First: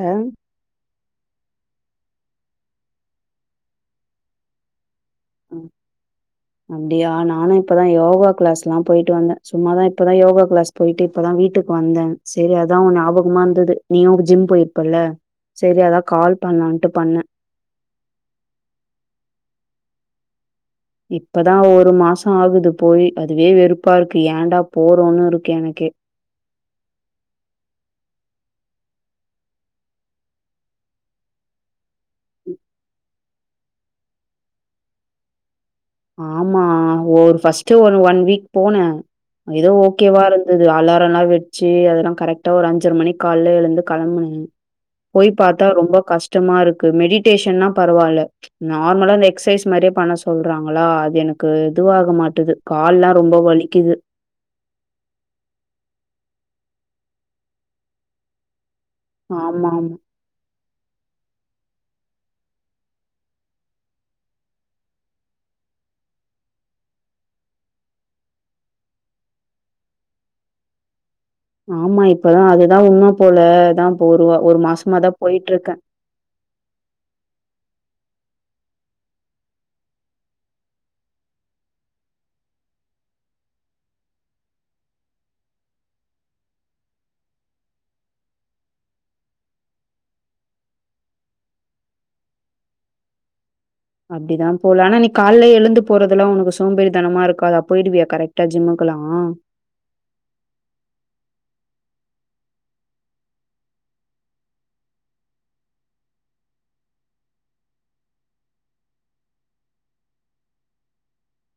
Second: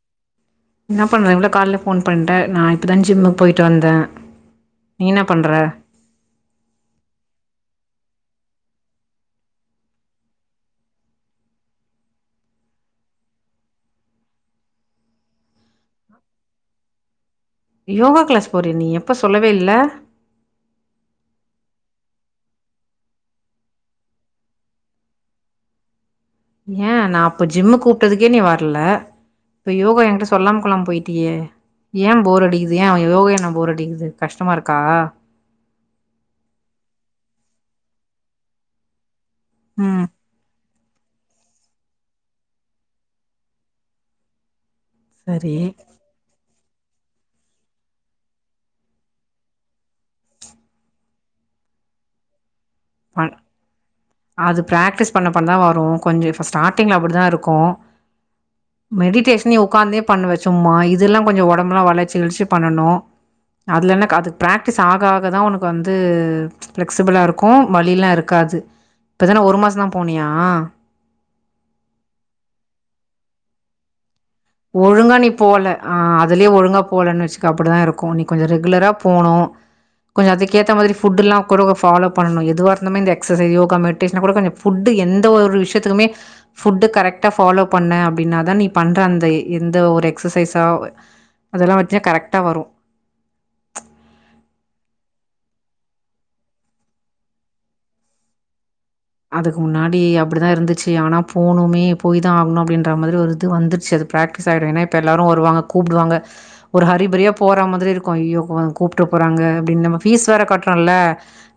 ஆம் என்ன பண்ற இவ்வுளோ கால போன் பண்ற நா இப்பதா ஜிம்முக்கு போயிட்டு வந்தேன் ம் அப்டியா நானு இப்பதா யோகா கிளாஸ் எல்லா போயிட்டு வந்தே சும்மாதா இப்பதா யோகா கிளாஸ் போயிட்டு இப்பதா வீட்டுக்கு வந்தே சரி அதா ஞாபகமா இருந்தது நீயும் ஜிம் போயிருப்பல்ல சரி அதா கால் பண்ணலான்ட்டு பண்ண யோகா கிளாஸ் போறி நீ எப்ப சொல்லவே இல்ல இப்தா ஒரு மாச ஆகுது போய் அதுவே வெறுப்பா இருக்கு ஏடா போறோன்னு இருக்கு எனக்கே ஏ நா இப்ப ஜிம்மு கூப்பிட்டதுக்கே நீ வரல இப்ப யோகா என்கிட்ட சொல்லாமகொல்லாம போயிட்டியே ஏ போர் அடிக்குத ஏ யோகான போர் அடிக்குது கஷ்டமா இருக்கா ஆமா ஒரு ஃபஸ்ட்டு ஒ ரு ஒன் வீக் போனே ஏதோ ம் ஓகேவா இருந்து அது அலாரலா எல்லா வெச்சு அதெல்லா கரெக்டா ஒரு அஞ்சர மணி கால எழுந்து கிளம்புனு போய் சரி பாத்தா ரொம்ப கஷ்டமா இருக்கு மெடிடேஷன் தா பரவாயில்ல நார்மலா எக்சசைஸ் மாரியே பண்ண சொல்றாங்க ஹலோ அது எனக்கு இதுவாக மாட்டுது கால்லாம் பன் ரொம்ப வலிக்குது. அது பிராக்டிஸ் பண்ண பண்ண தா வரும் கொஞ்சம் ஸ்டாட் ஸ்டாடிங்கள அப்டிதா இருக்கும் மெடிடேஷ ஆமா, ஆமா. உட்காந்தே பண்ணவ சும்மா இதெல்லா கொஞ்ச உடம்புலா வளர்ச்சி இழச்சி பண்ணனு அதுலன அதுக்கு பிராக்டிஸ் ஆக ஆ தா உனக்கு வந்து ப்ளெக்சிபிளாக இருக்கும் உ வழியில்லா இருக்காது இப்பதா ஒரு மாச தா போனியா ஆமா இப்பதா அதுதா உண்ம போல ஒரு வா மாசமா ஒழுங்கா தான் நீ போல போயிட்டுருக்கேன். ஆ அதுலயே ஒழுங்கா போலன்னு வச்சுக்க அப்டிதா இருக்கும் நீ கொஞ்ச ரெகுலராக போனும் கொஞ்ச அதுக்கேத்த மாரி ஃபுட்டு எல்லா கூட ஃபாலோ பண்ணனு எதுவா இருந்த மாரி இந்த எ்சஸசைஸ் யோகா மெட்டிஷன கூட கொஞ்ச ஃபுட்டு எந்த ஒரு விஷயத்துக்குமே புட்டு கரக்டா ஃபாலோ பண்ண அப்பிடின தா நீ பண்ற அந்த எந்த ஒரு எக்சசைஸா அதெல்லாம் வச்சினா கரெக்டா வரு அப்டிதா போல ஆனா நீ கால எழுந்து போறதுலா உனக்கு சோம்பேறி தனமா இருக்கா தா போயிடுவியா கரெக்டா ஜிம்முக் அதுக்கு முன்னாடி அப்பிடிதா இருந்துச்சு ஆனா போனுமே போய் தா ஆகணு அப்டின்ற மாரி ஒரு இது வந்துருச்சு அது பிராக்டிஸ் ஆகிடு ஏன்னா இப்போ எல்லாரு வருவாங்க கூப்பிடுவாங்க ஒரு ஹரிபரியா போற மாதிரி இருக்கு ஐயோ கூப்ற்ற போறாங்க அப்பிடின்னு நம்ம ஃபீஸ் வேற கட்றல்ல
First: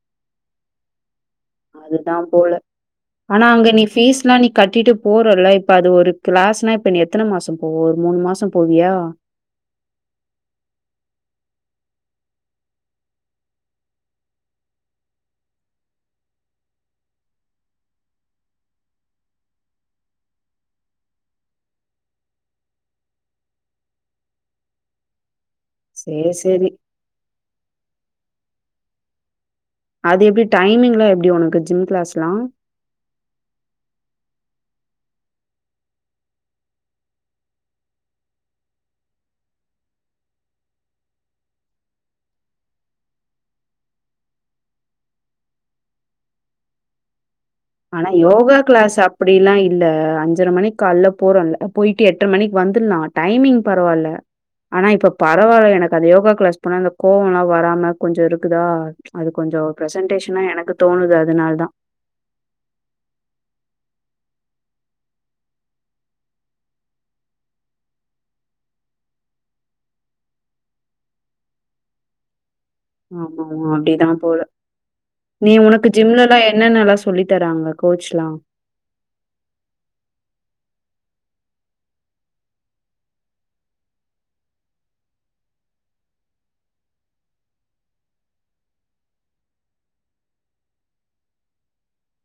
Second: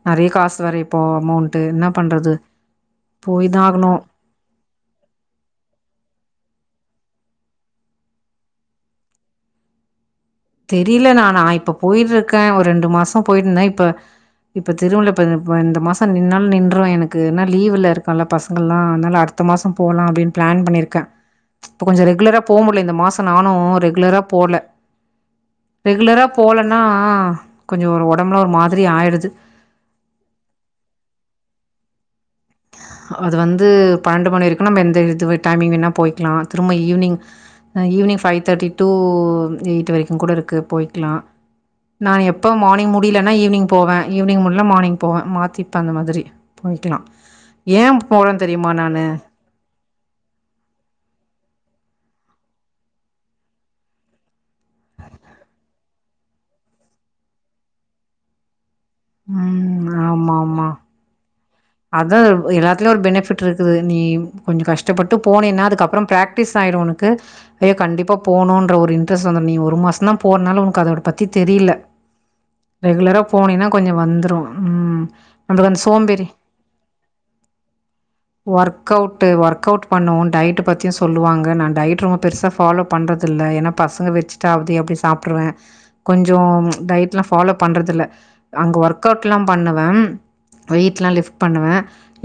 நறைய காசு இப்போ அமொவுண்ட் இது என்ன அதுதான் பண்றது போல ஆனா தான் அங்க நீ ஆகணும். பீஸ் எல்லா நீ கட்டிட்டு போறல இப்ப அது ஒரு கிளாஸ்னா நீ எத்தன மாசம் போவோம் ஒரு மூணு மாச போவியா தெரியல நா நா இப்ப போயிட்டு இருக்கே ஒரு ரெண்டு மாச போயினு இருந்தே இப்ப இப்ப தெரும்ல இப்ப இந்த மாச நின்னாலு நின்றுஎனக்கு ஏன்னா லீவ் ல இருக்கல்ல பசங்கள் எல்லா அதனால அடுத்த மாச போலா அப்பிடின்னு பிளான் பண்ணிருக்கே இப்ப கொஞ்ச ரெகுலரா போக முடியல இந்த மாச நானு ரெகுலரா போல ரெகுலரா சேரி, சேரி. போலன்னா கொஞ்ச ஒருஒர்க் உடம்புலா ஒரு மாரி ஆயிடுது அது எப்பிடி டைமிங் எல்லா எப்பிடி உனக்கு ஜிம் கிளாஸ் எல்லாம் அது வந்து பன்னெண்டு மணி வரைக்கு நம்ப எந்த இது டைமிங் வேனா போய்கலாம் திரும்ப evening evening five thirty to eight வரைக்கு கூட இருக்கு போயிக்கலா நா எப்போ மார்னிங் முடியலன்னா ஈவினிங் போவே ஈவினிங் முடியல மார்னிங் போவே மாத்திப்ப அந்த மாரி போயிக்கலாம் ஆனா யோகா கிளாஸ் அப்பிடி எல்லா இல்ல அஞ்சர மணி கால்ல போறோம்ல போயிட்டு எட்டரை மணிக்கு வந்துடலா டைமிங் பரவால்ல ஆனா இப்ப பரவால்ல எனக்கு அந்த யோகா கிளாஸ் போனா அந்த கோவோல்லா வராம கொஞ்ச இருக்குதா அது கொஞ்சோ ம் ஆமா ப்ரசன்டேஷனா ஆமா எனக்கு தோணுது அதனாலதா அதா எல்லாத்துலயு ஒரு பெனிஃபிட் இருக்குது நீ கொஞ்ச கஷ்டப்பட்டு போனேன்னா அதுக்கப்புறம் பிராக்டிஸ் ஆயிரு உனக்கு ஐயோ கண்டிப்பா போகணுன்ற ஒரு இன்ட்ரெஸ்ட் வந்துடு நீ ஒரு மாசம்தா போனனால உனக்கு அதோட பத்தி தெரியல ரெகுலரா போனீனா ஆமாமா கொஞ்சம் அப்டிதான் வந்துரு போல. உம் நீ நம்மள அந்த உனக்கு சோம்பேறி ஜிம்லலாம் என்னென்னலாம் சொல்லி தராங்க கோச்லாம்? ஒர்க் அவுட்டு ஒர்க் அவுட் பண்ணுவோ டயட்ட பத்தியு சொ ல்லுவாங்க நா டயட் ரொம்ப பெருசா ஃபாலோ பண்றதில்ல ஏன்னா பசங்க வெச்சிட்டு அப்டி அப்டியே சாப்ட்ருவே கொஞ்சோ டயட்லா ஃபாலோ பண்றதில்ல அங்க ஒர்க்அவுட்லா பண்ணுவே வெய்ட்லா லிஃப்ட் பண்ணுவே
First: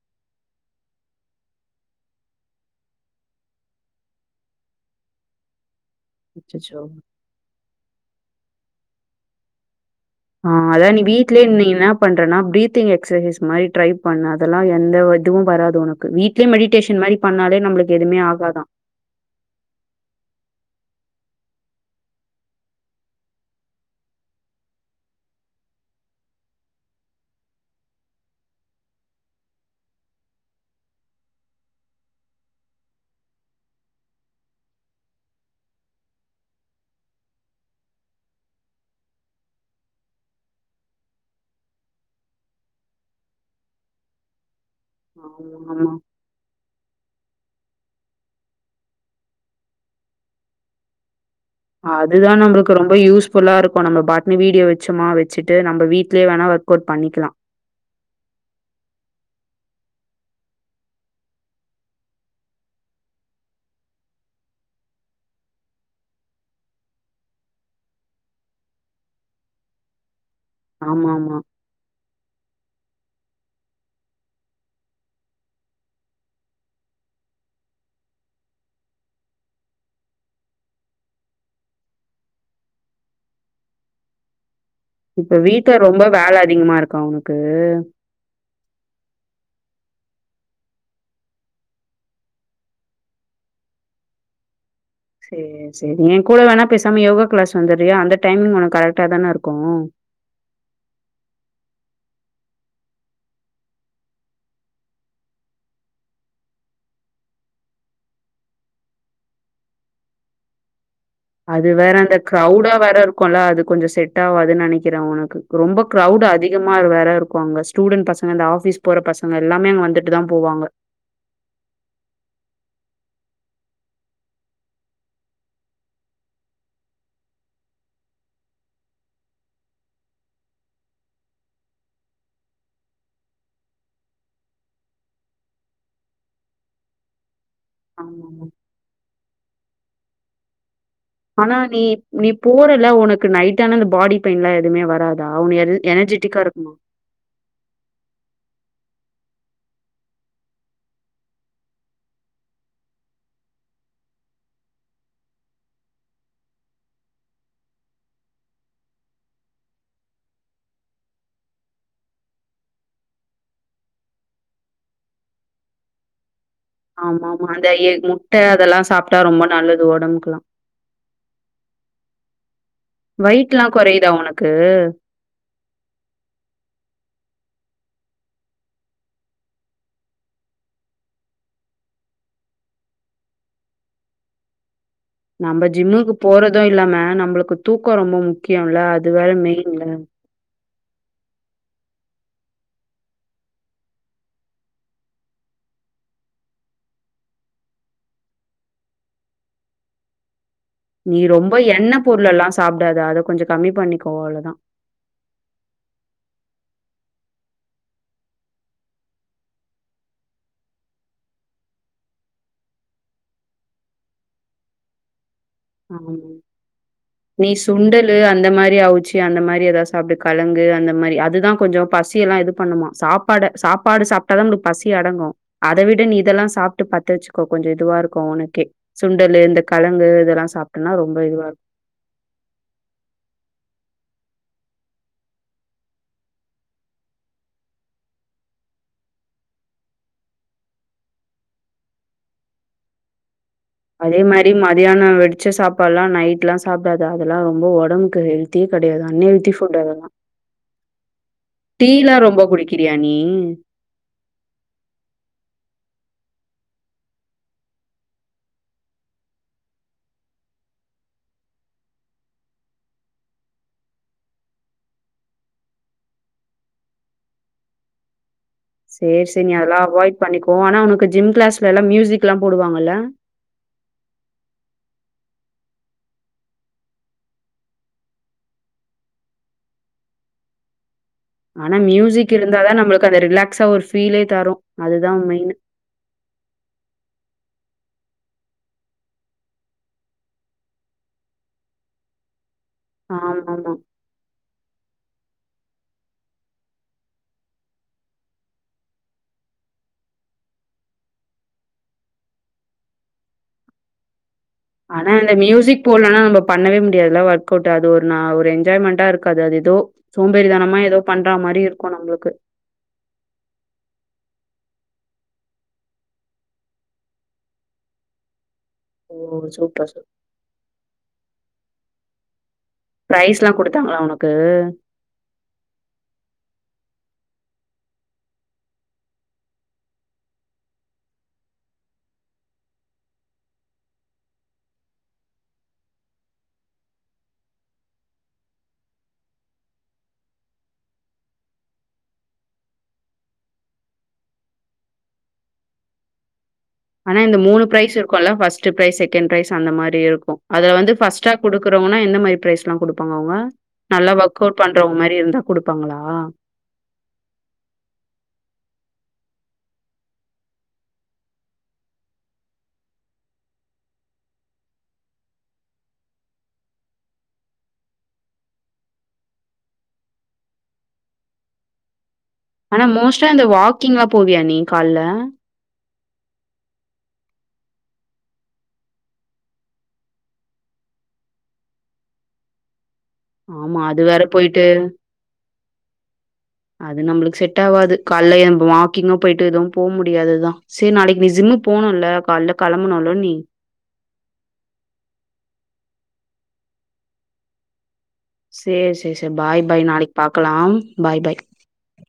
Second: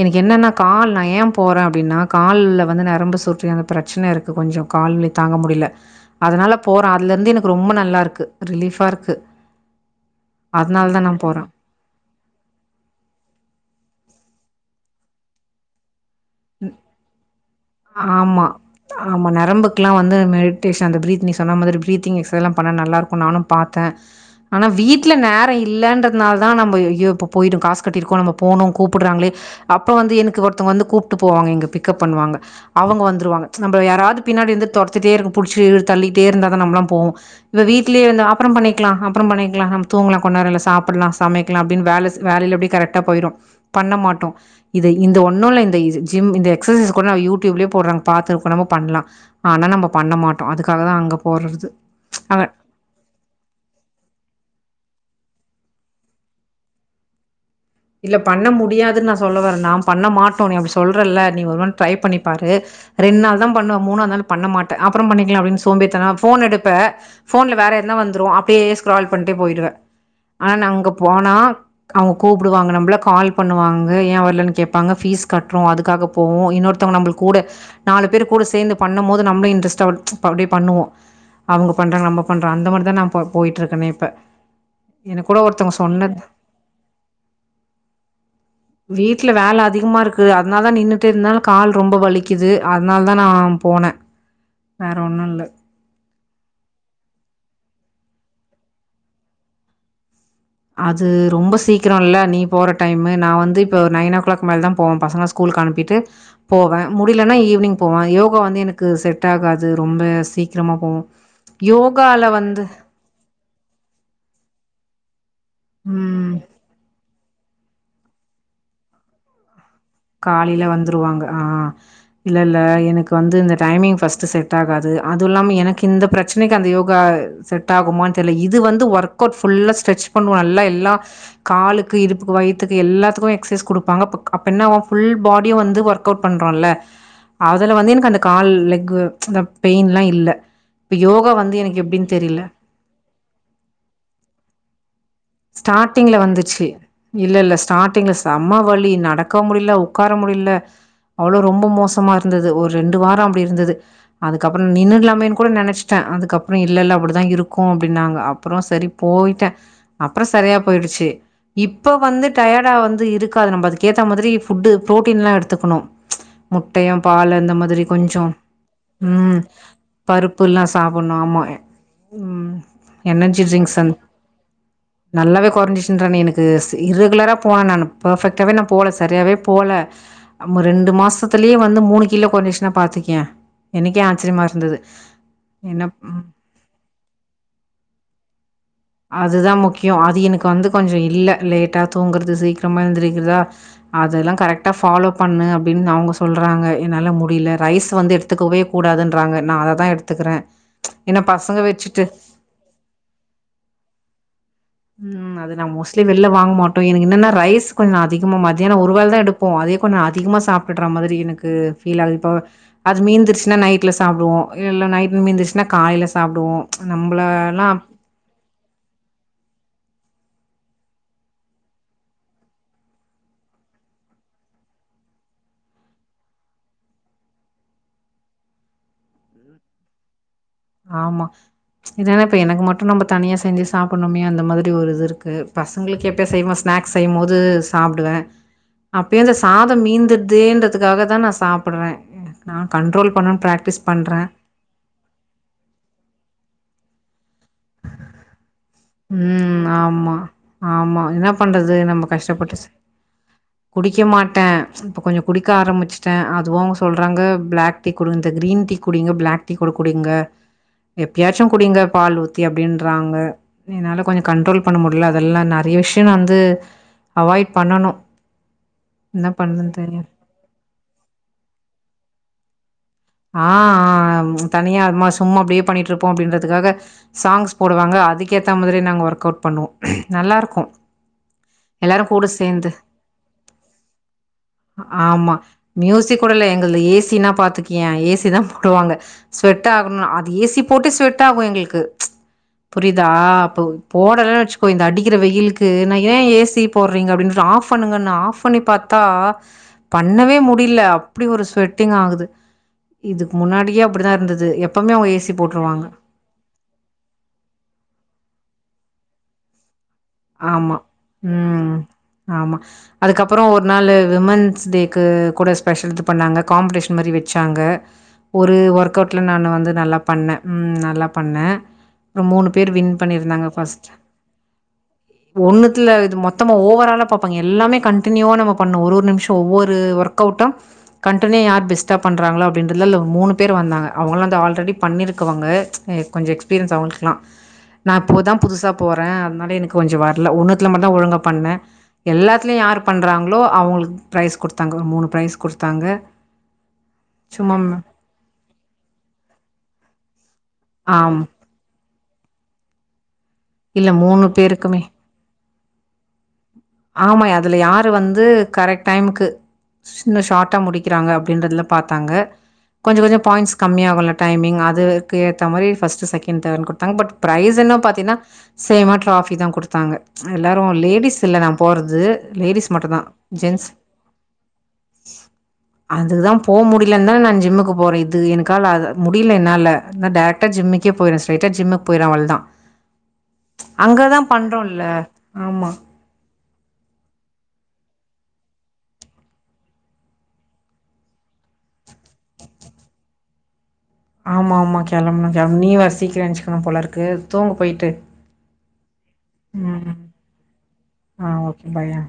எனக்கு என்னென்னா கால் நா ஏன் போறேன் அப்டின்னா கால்ல வந்து நரம்பு சுற்றுன அந்த பிரச்சன இருக்கு கொஞ்ச கால்வலி தாங்க முடியல அதனால அச்சச்சோ! போறே அதுல இருந்து எனக்கு ரொம்ப நல்லா இருக்கு க்கு ரிலீஃபா இருக்கு ஆஹ் அதா நீ வீட்லயே நீ என்ன பண்றனா பிரீத்தி்ங் எக்ஸசைஸ் மாரி ட்ரை பண்லா அதெல்லா எந்த இதுவு வராது உனக் ம் எதுவுமே ஆமா ஆகாதாம். ஆமா நரம்புக்கெல்லா வந்து மெடிேஷன் அந்த பிரீ்த்னெஸ் சொன்ன மாதிரி பிரீத்திங் எக்ஸைஸ்லா பண்ணா நல்லாருக்கும் நானும் பாத்தே ஆனா வீட்ல நேர இல்லன்றதுனாலதா நம்ம ஐயோ இப்ப போயிடு காசு கட்டிருக்கோ நம்ம போகணு கூப்டுறாங்களே அப்ப வந்து எனக்கு ஒருத்தங்க வந்து கூப்ட் ட்டு போவாங்க இங்க பிக்கப் பண்ணுவாங்க அவங்க வந்துருவாங்க நம்ப யாராவது பின்னாடி இருந்து தொரத்திட்டே இருக்னு புடிச்சு தள்ளிட்டே இருந்தாதா நம்மல்லாம் போவோ இப்ப வீட்லயே இருந்து அப்புறம் பண்ணிக்கலா அப்புறம் பண்ணிக்கலாம் நம்ம தூங்கலா கொஞ்ச நேர இல்ல சாப்படலா சமைக்கலா அப்டின்னு வேல செய் வேலைல அப்டியே கரெக்டா போயிரு பண்ண மாட்டோ இது இந்த ஆமா, ஒன்னுல்ல இந்த ஆமா. இது இந்த எக்சசைஸ் கூட நா யூடியூப்லயே போட்றாங்க பாத்து கூட நம்ம பண்லா ஆனா நம்ப பண்ண மாட்டோ அதுக்காகதா அங்க போறது அதுதா அ நம்பளுக்கு ரொம்ப யூஸ்ஃபுல்லா இருக்கு நம்ம பாட்டுனு வீடியோ வச்சோமா வெச் ச்சிட்டு நம்ப வீட்லயே வேணாலு ஒர்க் அவுட் பண்ணிக்கலா இல்ல பண்ண முடியாதுன்னு நா சொல்ல வரல நா பண்ண மாட்டோ நீ அப்டி சொல்றல்ல நீ ஒரு நாள் ட்ரை பண்ணி பாரு ரெண்டு நாள்தா பண்ணுவ மூணாவது நாள் பண்ண மாட்ட அப்புறம் பண்ணிக்கலா அப்டின்னு சோம்பேறித்தனோ ஃபோன் எடுப்ப ஃபோன்ல வேற எதனா வந்துரு அப்டியே ஸ்க்ரால் பண்ட்டே போயிருவே ஆனா அங்க போனா ஆமாமா. அவங்க கூப் ப்பிடுவாங்க நம்பள கால் பண்ணுவாங்க ஏன் வரலன்னு கேப்பாங்க ஃபீஸ் கட்றோ அதுக்காக போவோ இன்னொருத்தவங்க நம்பளுக்கு கூட நாலு பேர் கூட சேந்து பண்ணும் போது நம்ளு இன்ட்ரெஸ்ட்டா அப்டியே பண்ணுவோ அவங்க பண்றாங்க நம்ம பண்றோ அந்த மாரிதா நா இப்ப போயிட்ருக்கே இப்ப எனக்கு இப்ப கூட வீட்ல ஒருத்தவங்க ரொம்ப சொன்னது வேல அதிகமா இருக்கா உனக் க்கு வீட்ல வேல அதிகமா இருக்கு அதனால நின்னுட்டு இருந்தாலு கால் ரொம்ப வலிக்குது அதனாலதா நா போனே வேற ஒன்னு இல்ல சேரி சேரி ஏன் கூட வேண்ணா பேசாம யோகா கிளாஸ் வந்தர்றயா அந்த டைமிங் உனக்கு கரெக்டாதான இருக்கும் அது ரொம்ப சீக்கிரோ இல்ல நீ போற டைமு நா வந்து இப்ப நைன் ஓ கிளாக் மேலதா போவே பசங்கள ஸ்கூலுக்கு அனுப்பிட்டு போவே முடியலன்னா ஈவினிங் போவே யோகா வந்து எனக்கு செட் ஆகாது ரொம்ப சீக்கிரமா போ அது வேற அந்த க்ரௌடா வேற இருக்கும்ல அது கொஞ்ச செட் ஆவாதுன்னு நெனைக் க்கிறே உனக்கு ரொம்ப க்ரௌடு ம். அதிகமா வேற இருக் ப்பாங்க ஸ்டூடண்ட் பசங்க இந்த ஆஃபீஸ் போற பசங்க எல்லாமே அங்க வந் காலைல வந்துருவாங்க ஆஹ் இல்ல இல்ல எனக் வந்து இந்த டைமிங் ஃபர்ஸ்ட்டு செட் ஆகாது அதுவு இல்லாம எனக்கு இந்த பிரச்சனைக்கு அந்த யோகா செட் ஆகுமானு தெர்ல இது வந்து ஒர்க் அவுட் ஃபுல்லா ஸ்ட்ரெச் பண்ணுவோ நல்லா எல்லா காலுக்கு இடுப்புக்கு வயித்துக்கு எல்லாத்துக்குமே எகஸசைஸ் கொடுப்பாங்க அப்போ க் என்ன ஆவு ஃபுல் பாடிய வந்து ஒர்க் அவுட் பண்றோம்ல அதுல வந்து எனக்கு அந்த ஆமாமா. கால் லெக் அந்த பெயின்லா இல்ல இப்ப யோகா வந்து ஆனா எனக்கு நீ எப்டின்னு நீ தெரில போறல உனக்கு நைட்டான அந்த பாடி பெயின்லாம் எதுவுமே வராது ஸ்டார்ட்டிங்கில வந்துச்சு இல்ல இல்ல ஸ்டார்டிங்கில செம வலி நடக்க முடியல உட்கார முடியல அவ்வளவு ரொம்ப மோசமா இருந்தது ஒரு ரெண்டு வாரம் அப்படி இருந்தது அதுக்கப்புறம் நின்றுலாமேன்னு கூட நெனைச்சிட்டேன் அதுக்கப்புறம் இல்ல இல்ல அப்படிதான் இருக்கும் அப்படின்னாங்க அப்புறம் சரி போயிட்டேன் அப்புறம் சரியா போயிடுச்சு இப்ப வந்து டயர்டா வந்து இருக்காது நம்ம அதுக்க ஏத்த மாதிரி ஃபுட்டு புரோட்டீன் எல்லாம் எடுத்துக்குணும் முட்டையும் பால் ஆமாமா. இந்த அந்த மாரி எ கொஞ்சம் முட்டை அதெல்லாம் சாப்ட்டா உம் ரொம்ப நல்லது உடம்புக்குலாம். பருப்புல்லாம் சாப்பிடுணும் ஆமாம் எனர்ஜி வெயிட்லாம் ட்ரிங்க்ஸ் அந் குறையுதா உனக்கு? நல்லாவே குறைஞ்சிச்சுறேன் எனக்கு இர்ரெகுலரா போனே நானு பர்ஃபெக்டாவே நான் போல சரியாவே போல ரெண்டு மாசத்துலேயே வந்து மூணு கிலோ கொரஞ்சினா பாத்துக்கியே எனக்கே ஆச்சிரியமா இருந்தது நம்ம என்ன ஜிம்முக்கு ம் போறதும் இல்லாம நம்மளுக்கு தூக்கம் ரொம்ப முக்கியோ அதுதான் முக்கியம் அது எனக்கு வந்து கொஞ்சம் இல்ல லேட் கா தூங்குறது சீக்கிரமா எந்திருக்கிறதா அதெல்லாம் கரெக்டா பா ஃலோ பண்ணு அப்படின்னு அவங்க சொல்றாங்க என்னால முடியல ரைஸ் வந்து எடுத்துக்கவே கூடாதுன்றாங்க நான் அததான் எடுத்துக்கிறேன் நீ ரொம்ப எண்ணெய் பொருள் எல்லாம் சாப்புடாத அத கொஞ்சம் கண் உம் அது நான் மோஸ்ட்லி வெளில்ல வாங்க மாட் எனக்கு என்னான ரைஸ் கொஞ்சம் அதிகமா மத்தியானம் ஒருவேளதான் எடுபோம் அதே கொஞ்சம் அதிகமா சாப்டுற மாதிரிக்கு அது மீந்துருச்சு நா நைட்ல சாப்டுவோம் இல்ல நைட்டு மீந்துச்சுன நா காலையில ஆமா. சாப்புடுவோம் நீ நம்பலனா சுண்டலு அந்த மாதிரி அவுச்சு அந்த மாரி ஏதா சாப்பி கலங்கு அந்த மாரி அதுதான் கொஞ்சம் பசியில்லாம இது பண்ணுமா சாப்பாட சாப்பாடு சாப்பிட்ட தான் நமளுக்கு பசி அடங்கும் அதை விட நீ இதெல்லாம் சாப்பிட்டு பத்த வச்சுக்கோ கொஞ்சம் இதுவா இருக்கும் உனக்கே சுண்டலு இந்த கலங்கு இதெல்லாம் ஆமா இதானே இப்ப எனக்கு மட்டும் நம்ம தனியா செஞ்சு சாப்புடுணுமே அந் இந்த மாதிரி ஒரு இது இருக்கு பசங்களுக்கு எப்பயும் செய்போது ஸ்நாக்ஸ் செய்யும்போது சாப்புடுவேன் அப்டியே இந்த சாதம் மீந்துடுதுதே நான் சாப்புடுவேன் நா கண்ரோல் பண்ண அதே மாரி மதியானம் வெடிச்ச சாப் அப்பெல்லாம் நைட்லாம் சாப்பிடாத அதெல்லாம் ரொம்ப உடம்புக்கு உம் ஆமா ஆமா என்ன பண்றது நம்ம டீலா ரொம்ப கஷ்டப்பட்டு குடிக்கிறியா நீ குடிக்க மாட்டேன் இப்ப கொஞ்சம் குடிக்க ஆரம்பிச்சிட்டேன் அதுவும் சொல்றாங்க பிளாக் டீ குடுங்க இந்த கிரீன் டீ குடிங்க பிளாக் டீ குடிங்க எப்பயாச்சும் குடிங்க பால் ஊத்தி அப்படின்றாங்க என்னால கொஞ்சம் கண்ரோல் பண்ண முடியல அதெல்லாம் நெறைய விஷயம் நா வந்து அவாய்ட் பண்ணனும் சேரி சேரி நீ அதெல்லாம் அவாய்ட் பண்ணிகோ ஆனா உனக்கு ஜிம் கிளாஸ்ல எல்லாம் மியூசிக்லாம் போடுவாங்கல்ல ஆஹஹஹஹ தனியா அம்மா சும்மா அப்படியே பண்ணிட்டு இருப்போம் அப்படின்றதுகாக சாங்ஸ் போடுவாங்க அதுக்கேத்த மாதிரி நாங்கள் ஒர்க் அவுட் பண்ணுவோம் நல்லா இருக்கும் ஆனா மியூசிக் இருந்தாதான் நம்மளுக்கு அந்த ரிலாக்ஸா ஒரு பீஃலே தரும் அதுதான் ஆமா. மெயினு ஏன் ஏசி தான் போடுவாங்க ஸ்வெட் ஆகணும் அது ஏசி போட்டு ஸ்வெட்டர் ஆகு எங்களுக்கு புரியுதா அப்போ ஆமாமா. போடலனு வச்சுக்கோ இந்த அடி அடிக்கிற வெயிலுக்கு நான் ஏன் ஏசி போடுறீங்க அப்புடனு ஆஃப் பண்ணுங்கன்ன ஆஃப் பண்ணி பாத்தா பண்ணவே முடியல அப்பிடி ஒரு ஸ்வெட்டிங் ஆகுது இதுக்கு முன்னாடியே அப்படிதான் இருந்தது எப்பவுமே ஆனா அவங்க இந்த ஏசி மியூசிக் போட்டுருவாங்க. போடுலன்னா நம்ம பண்ணவே முடியாதுல்லாம் ஒர்க் அவுட் அது ஒரு நா ஒரு என்ஜாய்மெண்டா இருக்காது அது ஏதோ ஆமா சோம்பேறித்தனமா ஏதோ பண்ற மாரி உம் இருக்கும் நம்மளுக்கு. ஆமா அதுக்கப்றோ ஒரு நாளு விமன்ஸ் டேக் க்கு கூட ஸ்பெஷல் இது பண்ணாங்க காம்படிஷன் மாரி வெச்சாங்க ஒரு ஒரு ஒர்க் ஓ! அவுட்ல நானு வந்து சூப்பர் நல்லா சூப் பண்ணே உம் நல்லா பண்ணே அ மூணு ப்ரைஸ்லா குடுத்தாங்களா உனக்கு ஒண்ணுத்துல இது மொத்தமா ஓவரால பா ப்பாங்க எல்லாமே கன்டினியூவா நம்ம பண்ணணோ ஒரு ஒரு நிமிஷோ ஒவ்வொரு ஒர்க்கவுட்டோ கண்டினியூ யார் பெஸ்ட்டா பண்ணுறாங்களோ அப்டின்றதுல மூணு பேர் வந்தாங்க அவங்கலா வந்து ஆல்ரெடி பண்ணியிருக்கவங்க கொஞ்சோ எக்ஸ்பீரியன்ஸ் அவங்களுக்குலா நா இப்போதா புதுசா போறே அதனால எனக் கொஞ்சோ வர்ல ஒன்னுத்துல மட்டுந்தா ஒழுங்கா பண்ணே எல்லாத்துலயு யார் பண்றாங்களோ அவங்களுக்கு ப்ரைஸ் குடுத்தாங்க ஒரு மூணு ப்ரைஸ் குடுத்தாங்க ஆனா இந்த சும்மா மூணு ப்ரைஸ் இருக்குல்ல ஃபர்ஸ்ட் ப்ரைஸ் செகெண்ட் ப்ரைஸ் அந்த மாரி இருக்கு அதுல வந்து ஆம் ஃபர்ஸ்டா குடுக்குறவன எந்த மாரி ப்ரைஸ்லா குடுப்பாங்க இல்ல நல்லா மூணு ஒர்க் அவுட் பேருக்குமே பண்றவங்க மாரியிருந்தா குடுப்பாங்களா ஆமா அதுல யாரு வந்து கரெக்ட் டைமுக்கு சின்ன ஷார்ட்டா முடிக்குறாங்க அப்டின்றதுல பாத்தாங்க கொஞ்சோ கொஞ்சோ பாயிண்ட்ஸ் கம்மி ஆகுல்ல டைமிங் அதுக்கு ஏத்தா மாரி ஃபஸ்ட் செகெண்ட் தேர்டுன்னு குடுத்தாங்க பட் ப்ரைஸெல்லா பாத்தீங்கன்னா சேமா ட்ராபிதா குடுத்தாங்க எல்லாரு லேடிஸ் இல்ல நா போறது ஆனா மோஸ்ட்டா இந்த ஜென்ட்ஸ் வாக்கிங்லா போவியா நீ கால்ல அதுதா போ முடியலன்னுதா நா ஜிம்முக்கு போறே இது எனுக்கால முடியல என்னால நா டேரக்டா ஜிம்முக்கே போயிறே ஸ்ட்ரைட்டா ஜிம்முக்கு போயிறே அவ்ளதா ஆமா. அது அங்கதா வேற போயிட்டு பண்றோல்ல ஆமா அது நம்மளுக்கு செட் ஆவாது கால்ல எம்பு வாக்கிங்கு போயிட்டு இதுவு போ முடியாதுதா செரி நாளைக்கி நீ ஜிம்முக்கு போகணுல காலைல கெளம்பனுல நீ ஆமா ஆமா கெளம்பணு கெளம்பணு நீ வேற சீக்றோ ஏஞ்ச்சுக்கணு போலருக்கு தூங்கு போயிட்டு சேரி சேரி சேரி பாய் பாய் ம். நாளைக்கு பாக்கலா பாய் ஆ பாய் ஓகே. பாய். ஆ.